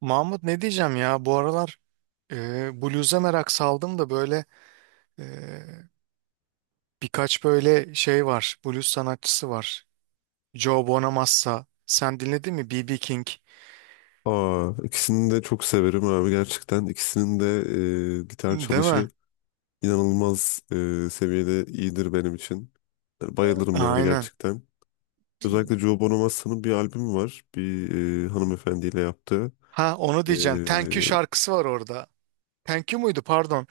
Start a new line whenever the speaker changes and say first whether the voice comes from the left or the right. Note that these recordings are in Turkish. right: Mahmut, ne diyeceğim ya, bu aralar blues'a merak saldım da böyle e, birkaç böyle şey var, blues sanatçısı var. Joe Bonamassa, sen dinledin mi? B.B. King,
left: Aa, ikisini de çok severim abi gerçekten. İkisinin de gitar
right: değil mi?
left: çalışı inanılmaz seviyede iyidir benim için. Yani bayılırım yani
right: Aynen.
left: gerçekten. Özellikle Joe Bonamassa'nın bir albümü var. Bir hanımefendiyle yaptığı.
right: Ha, onu
left: E,
right: diyeceğim. Thank You şarkısı var orada. Thank You muydu, pardon.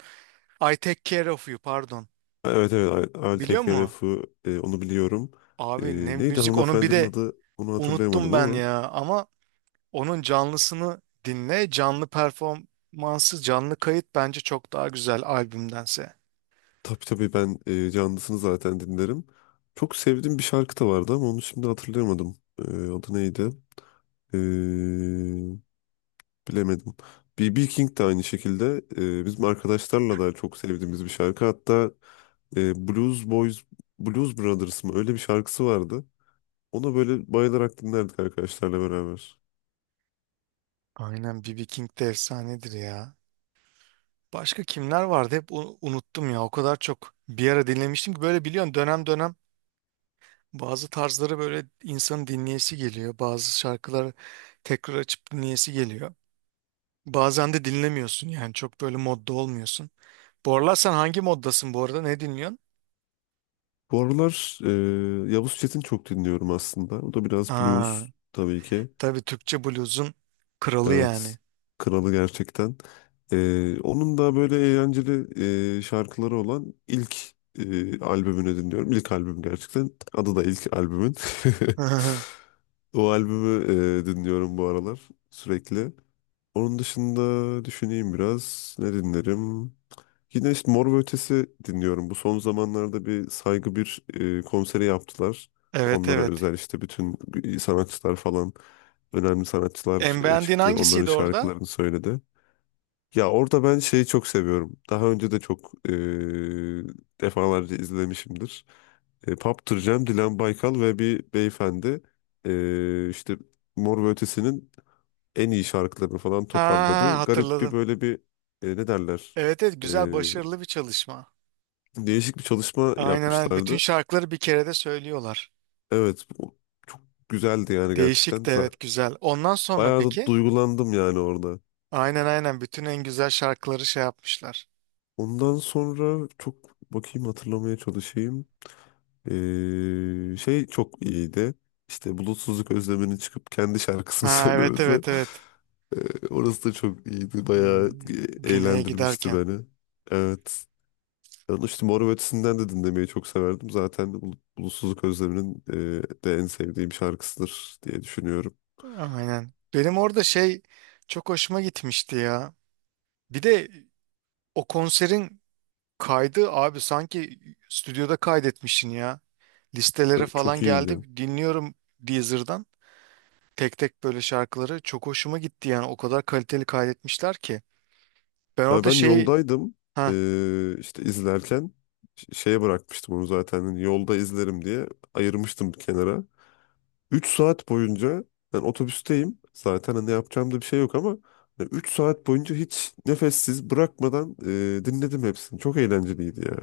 right: I Take Care of You, pardon.
left: evet evet
right: Biliyor musun?
left: ALTKRF'ı onu biliyorum. E,
right: Abi, ne
left: Neydi
right: müzik onun, bir
left: hanımefendinin
right: de
left: adı onu
right: unuttum
left: hatırlayamadım
right: ben
left: ama.
right: ya. Ama onun canlısını dinle. Canlı performansı, canlı kayıt bence çok daha güzel albümdense.
left: Tabii tabii ben canlısını zaten dinlerim. Çok sevdiğim bir şarkı da vardı ama onu şimdi hatırlayamadım. Adı neydi? Ee, Bilemedim. B.B. King de aynı şekilde bizim arkadaşlarla da çok sevdiğimiz bir şarkı. Hatta Blues Boys, Blues Brothers mı öyle bir şarkısı vardı. Ona böyle bayılarak dinlerdik arkadaşlarla beraber.
right: Aynen, B. B. King de efsanedir ya. Başka kimler vardı, hep unuttum ya. O kadar çok bir ara dinlemiştim ki, böyle biliyorsun, dönem dönem bazı tarzları böyle insanın dinleyesi geliyor. Bazı şarkıları tekrar açıp dinleyesi geliyor. Bazen de dinlemiyorsun yani, çok böyle modda olmuyorsun. Bu aralar sen hangi moddasın bu arada, ne dinliyorsun?
left: Bu aralar Yavuz Çetin çok dinliyorum aslında. O da biraz
right: Aa,
left: blues tabii ki.
right: tabii, Türkçe bluzun kralı
left: Evet.
right: yani.
left: Kralı gerçekten. Onun da böyle eğlenceli şarkıları olan ilk albümünü dinliyorum. İlk albüm gerçekten. Adı da ilk albümün. O albümü dinliyorum bu aralar sürekli. Onun dışında düşüneyim biraz. Ne dinlerim? Yine işte Mor ve Ötesi dinliyorum. Bu son zamanlarda bir Saygı bir konseri yaptılar.
right: Evet,
left: Onlara
right: evet.
left: özel işte bütün sanatçılar falan önemli sanatçılar
right: En beğendiğin
left: çıktı. Onların
right: hangisiydi orada?
left: şarkılarını söyledi. Ya orada ben şeyi çok seviyorum. Daha önce de çok defalarca izlemişimdir. Paptır Cem, Dilan Baykal ve bir beyefendi e, işte Mor ve Ötesi'nin en iyi şarkılarını falan
right: Ha,
left: toparladı. Garip bir
right: hatırladım.
left: böyle bir ne derler?
right: Evet evet, güzel, başarılı bir çalışma.
left: Değişik bir çalışma
right: Aynen aynen. Bütün
left: yapmışlardı.
right: şarkıları bir kerede söylüyorlar.
left: Evet, bu çok güzeldi yani gerçekten.
right: Değişik de, evet, güzel. Ondan sonra
left: Bayağı da
right: peki?
left: duygulandım yani orada.
right: Aynen aynen, bütün en güzel şarkıları şey yapmışlar.
left: Ondan sonra çok bakayım hatırlamaya çalışayım. Şey çok iyiydi. İşte bulutsuzluk özleminin çıkıp kendi şarkısını
right: Ha, evet
left: söylemesi.
right: evet evet.
left: Orası da çok iyiydi. Bayağı
right: Hmm, Güney'e
left: eğlendirmişti
right: giderken.
left: beni. Evet. Ben işte Mor ve Ötesi'nden de dinlemeyi çok severdim. Zaten de Bulutsuzluk Özlemi'nin de en sevdiğim şarkısıdır diye düşünüyorum.
right: Aynen. Benim orada şey çok hoşuma gitmişti ya. Bir de o konserin kaydı, abi, sanki stüdyoda kaydetmişsin ya. Listelere
left: Evet, çok
right: falan
left: iyiydi.
right: geldi. Dinliyorum Deezer'dan. Tek tek böyle şarkıları çok hoşuma gitti yani, o kadar kaliteli kaydetmişler ki. Ben
left: Ya
right: orada
left: ben
right: şey,
left: yoldaydım
right: ha,
left: izlerken şeye bırakmıştım onu zaten hani yolda izlerim diye ayırmıştım bir kenara. 3 saat boyunca ben otobüsteyim zaten hani yapacağım da bir şey yok ama hani 3 saat boyunca hiç nefessiz bırakmadan dinledim hepsini. Çok eğlenceliydi ya.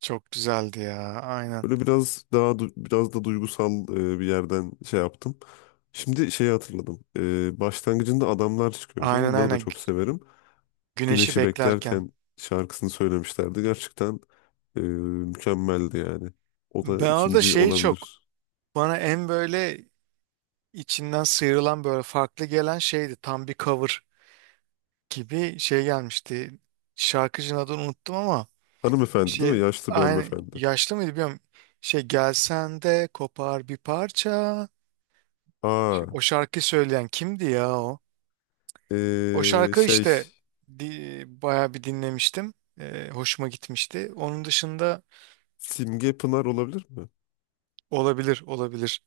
right: çok güzeldi ya, aynen.
left: Böyle biraz daha biraz da duygusal bir yerden şey yaptım. Şimdi şeyi hatırladım. Başlangıcında adamlar çıkıyordu.
right: Aynen
left: Onları da
right: aynen
left: çok severim.
right: güneşi
left: Güneşi
right: beklerken.
left: beklerken şarkısını söylemişlerdi. Gerçekten mükemmeldi yani. O da
right: Ben orada
left: ikinci
right: şeyi çok,
left: olabilir.
right: bana en böyle içinden sıyrılan, böyle farklı gelen şeydi. Tam bir cover gibi şey gelmişti. Şarkıcının adını unuttum ama
left: Hanımefendi değil mi?
right: şey,
left: Yaşlı bir
right: aynı
left: hanımefendi.
right: yaşlı mıydı bilmiyorum. Şey, gelsen de kopar bir parça.
left: Aa,
right: Şimdi o şarkıyı söyleyen kimdi ya o? O
left: e,
right: şarkı
left: şey
right: işte, di, bayağı bir dinlemiştim. Hoşuma gitmişti. Onun dışında
left: Simge Pınar olabilir mi?
right: olabilir, olabilir.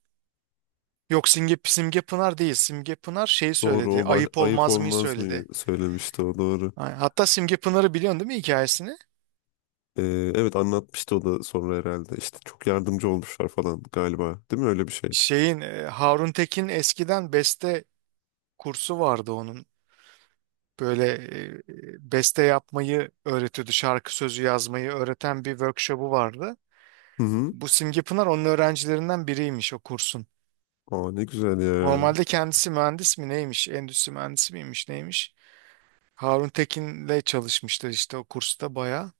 right: Yok, Simge, Simge Pınar değil. Simge Pınar şeyi
left: Doğru
right: söyledi.
left: o
right: Ayıp
left: ayıp
right: olmaz mıyı
left: olmaz mı
right: söyledi.
left: söylemişti o doğru.
right: Ha, hatta Simge Pınar'ı biliyorsun değil mi, hikayesini?
left: Evet anlatmıştı o da sonra herhalde. İşte çok yardımcı olmuşlar falan galiba. Değil mi? Öyle bir şeydi.
right: Şeyin Harun Tekin, eskiden beste kursu vardı onun. Böyle beste yapmayı öğretiyordu. Şarkı sözü yazmayı öğreten bir workshop'u vardı.
left: Hı hı.
right: Bu Simge Pınar onun öğrencilerinden biriymiş, o kursun.
left: Aa ne güzel ya.
right: Normalde kendisi mühendis mi, neymiş? Endüstri mühendisi miymiş, neymiş? Harun Tekin'le çalışmışlar işte o kursta bayağı.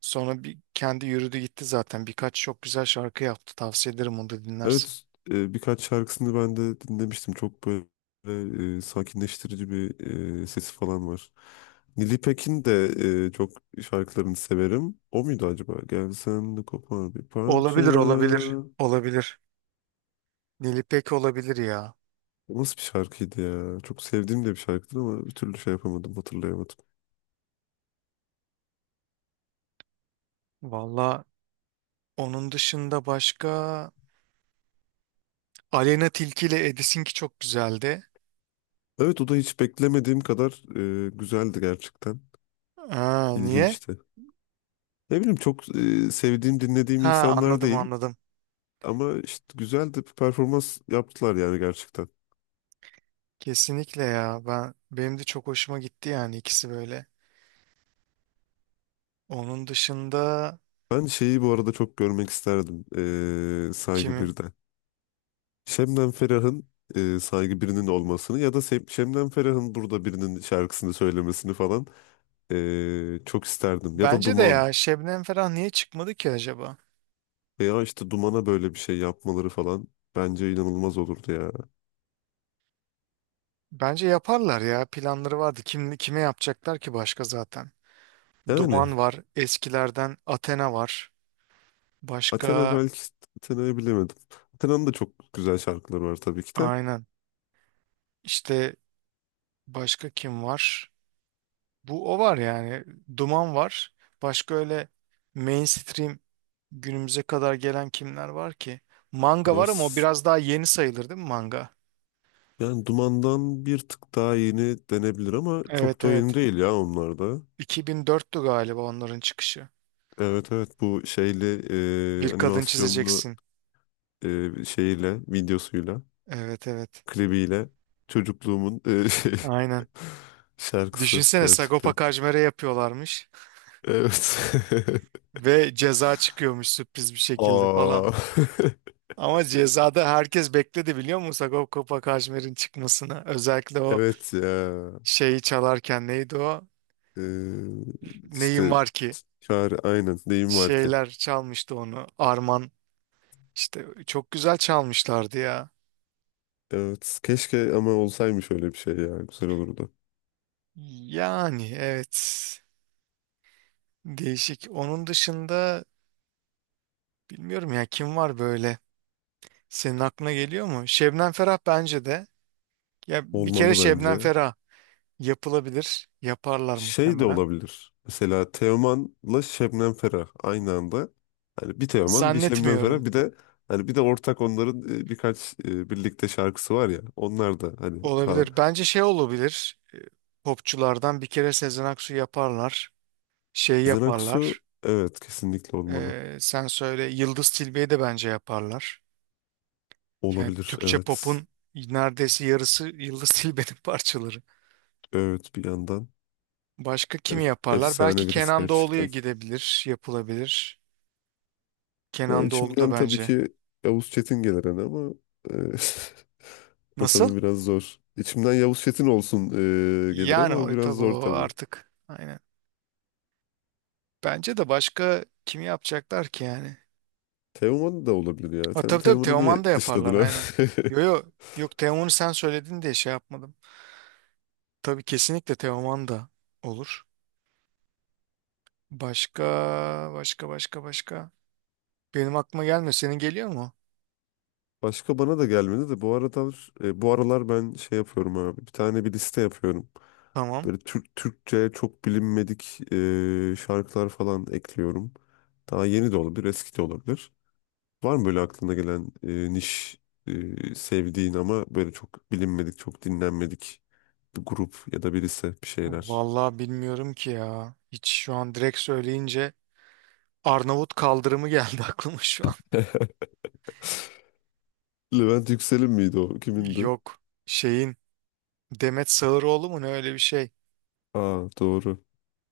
right: Sonra bir kendi yürüdü gitti zaten. Birkaç çok güzel şarkı yaptı. Tavsiye ederim, onu da dinlersin.
left: Evet birkaç şarkısını ben de dinlemiştim. Çok böyle sakinleştirici bir sesi falan var. Nili Pekin de çok şarkılarını severim. O muydu acaba? Gelsen de kopar bir parça.
right: Olabilir, olabilir, olabilir. Nilipek olabilir ya.
left: O nasıl bir şarkıydı ya? Çok sevdiğim de bir şarkıdır ama bir türlü şey yapamadım, hatırlayamadım.
right: Valla onun dışında başka Aleyna Tilki ile Edis'inki çok güzeldi.
left: Evet o da hiç beklemediğim kadar güzeldi gerçekten.
right: Ha, niye?
left: İlginçti. Ne bileyim çok sevdiğim, dinlediğim
right: Ha,
left: insanlar
right: anladım
left: değil
right: anladım.
left: ama işte güzel de bir performans yaptılar yani gerçekten.
right: Kesinlikle ya. Ben, benim de çok hoşuma gitti yani, ikisi böyle. Onun dışında
left: Ben şeyi bu arada çok görmek isterdim Saygı
right: kimi?
left: 1'de. Şebnem Ferah'ın Saygı birinin olmasını ya da Şebnem Ferah'ın burada birinin şarkısını söylemesini falan çok isterdim. Ya da
right: Bence de
left: Duman
right: ya, Şebnem Ferah niye çıkmadı ki acaba?
left: veya işte Duman'a böyle bir şey yapmaları falan bence inanılmaz olurdu ya.
right: Bence yaparlar ya. Planları vardı. Kim kime yapacaklar ki başka zaten?
left: Yani
right: Duman var, eskilerden Athena var.
left: Athena
right: Başka,
left: belki Athena'yı bilemedim. Athena'nın da çok güzel şarkıları var tabii ki de.
right: aynen. İşte başka kim var? Bu o var yani. Duman var. Başka öyle mainstream, günümüze kadar gelen kimler var ki? Manga
left: kadar
right: var ama o
left: s-
right: biraz daha yeni sayılır değil mi, manga?
left: Yani Duman'dan bir tık daha yeni denebilir ama çok
right: Evet
left: da yeni
right: evet.
left: değil ya onlar da.
right: 2004'tü galiba onların çıkışı.
left: Evet evet bu şeyli
right: Bir kadın
left: animasyonlu
right: çizeceksin.
left: şeyiyle videosuyla
right: Evet evet.
left: klibiyle çocukluğumun
right: Aynen.
left: şarkısı
right: Düşünsene, Sagopa
left: gerçekten.
right: Kajmer'e yapıyorlarmış
left: Evet.
right: ve Ceza çıkıyormuş sürpriz bir şekilde falan.
left: Aa.
right: Ama Ceza'da herkes bekledi, biliyor musun, Sagopa Kajmer'in çıkmasını. Özellikle o
left: Evet ya.
right: şeyi çalarken, neydi o?
left: E,
right: Neyim
left: işte
right: var ki?
left: çare aynen deyim var ki.
right: Şeyler çalmıştı onu. Arman, işte çok güzel çalmışlardı ya.
left: Evet keşke ama olsaymış öyle bir şey ya güzel olurdu.
right: Yani evet. Değişik. Onun dışında bilmiyorum ya, kim var böyle? Senin aklına geliyor mu? Şebnem Ferah bence de. Ya bir kere
left: Olmalı
right: Şebnem
left: bence.
right: Ferah yapılabilir. Yaparlar
left: Şey de
right: muhtemelen.
left: olabilir. Mesela Teoman'la Şebnem Ferah aynı anda. Hani bir Teoman, bir Şebnem Ferah,
right: Zannetmiyorum.
left: bir de hani bir de ortak onların birkaç birlikte şarkısı var ya. Onlar da hani ha.
right: Olabilir. Bence şey olabilir. Popçulardan bir kere Sezen Aksu yaparlar. Şey
left: Sezen Aksu
right: yaparlar.
left: evet kesinlikle olmalı.
right: Sen söyle, Yıldız Tilbe'yi de bence yaparlar. Yani
left: Olabilir
right: Türkçe
left: evet.
right: pop'un neredeyse yarısı Yıldız Tilbe'nin parçaları.
left: Evet bir yandan
right: Başka kimi yaparlar? Belki
left: Efsane birisi
right: Kenan Doğulu'ya
left: gerçekten.
right: gidebilir, yapılabilir.
left: Yani
right: Kenan Doğulu da
left: içimden tabii
right: bence.
left: ki Yavuz Çetin gelir hani ama e, o
right: Nasıl?
left: tabii biraz zor. İçimden Yavuz Çetin olsun gelir ama
right: Yani
left: o
right: o
left: biraz
right: tabii,
left: zor
right: o
left: tabii.
right: artık. Aynen. Bence de başka kimi yapacaklar ki yani?
left: Teoman da olabilir ya.
right: Ha,
left: Sen
right: tabii tabii,
left: Teoman'ı diye
right: Teoman da yaparlar,
left: dışladın ha.
right: aynen. Yo yo, yok, Teoman'ı sen söyledin diye şey yapmadım. Tabii, kesinlikle Teoman da olur. Başka, başka, başka, başka. Benim aklıma gelmiyor. Senin geliyor mu?
left: Başka bana da gelmedi de bu aralar ben şey yapıyorum abi. Bir tane bir liste yapıyorum.
right: Tamam.
left: Böyle Türkçe çok bilinmedik şarkılar falan ekliyorum. Daha yeni de olabilir, eski de olabilir. Var mı böyle aklına gelen niş sevdiğin ama böyle çok bilinmedik, çok dinlenmedik bir grup ya da birisi bir şeyler?
right: Vallahi bilmiyorum ki ya. Hiç şu an, direkt söyleyince Arnavut kaldırımı geldi aklıma şu an.
left: Levent Yüksel'in miydi o? Kimindi?
right: Yok. Şeyin Demet Sağıroğlu mu ne, öyle bir şey.
left: Aa doğru.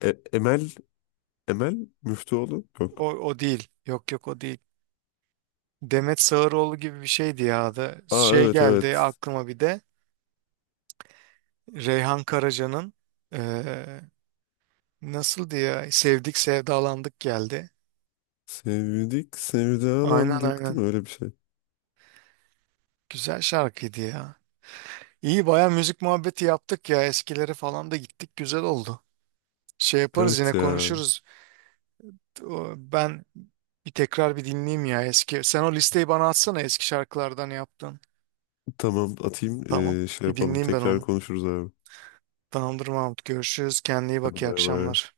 left: E- Emel Emel Müftüoğlu?
right: O,
left: Yok.
right: o değil. Yok yok, o değil. Demet Sağıroğlu gibi bir şeydi ya adı.
left: Aa
right: Şey
left: evet
right: geldi
left: evet.
right: aklıma bir de. Reyhan Karaca'nın, eee, nasıldı ya? Sevdik sevdalandık geldi.
left: Sevdik,
right: Aynen
left: sevdalandık değil
right: aynen.
left: mi? Öyle bir şey.
right: Güzel şarkıydı ya. İyi, baya müzik muhabbeti yaptık ya, eskileri falan da gittik, güzel oldu. Şey yaparız, yine
left: Evet ya.
right: konuşuruz. Ben bir tekrar bir dinleyeyim ya eski. Sen o listeyi bana atsana, eski şarkılardan yaptın.
left: Tamam atayım.
right: Tamam,
left: Şey
right: bir
left: yapalım.
right: dinleyeyim ben
left: Tekrar
right: onu.
left: konuşuruz abi.
right: Tamamdır Mahmut, görüşürüz, kendine iyi
left: Hadi
right: bak, iyi
left: bay bay.
right: akşamlar.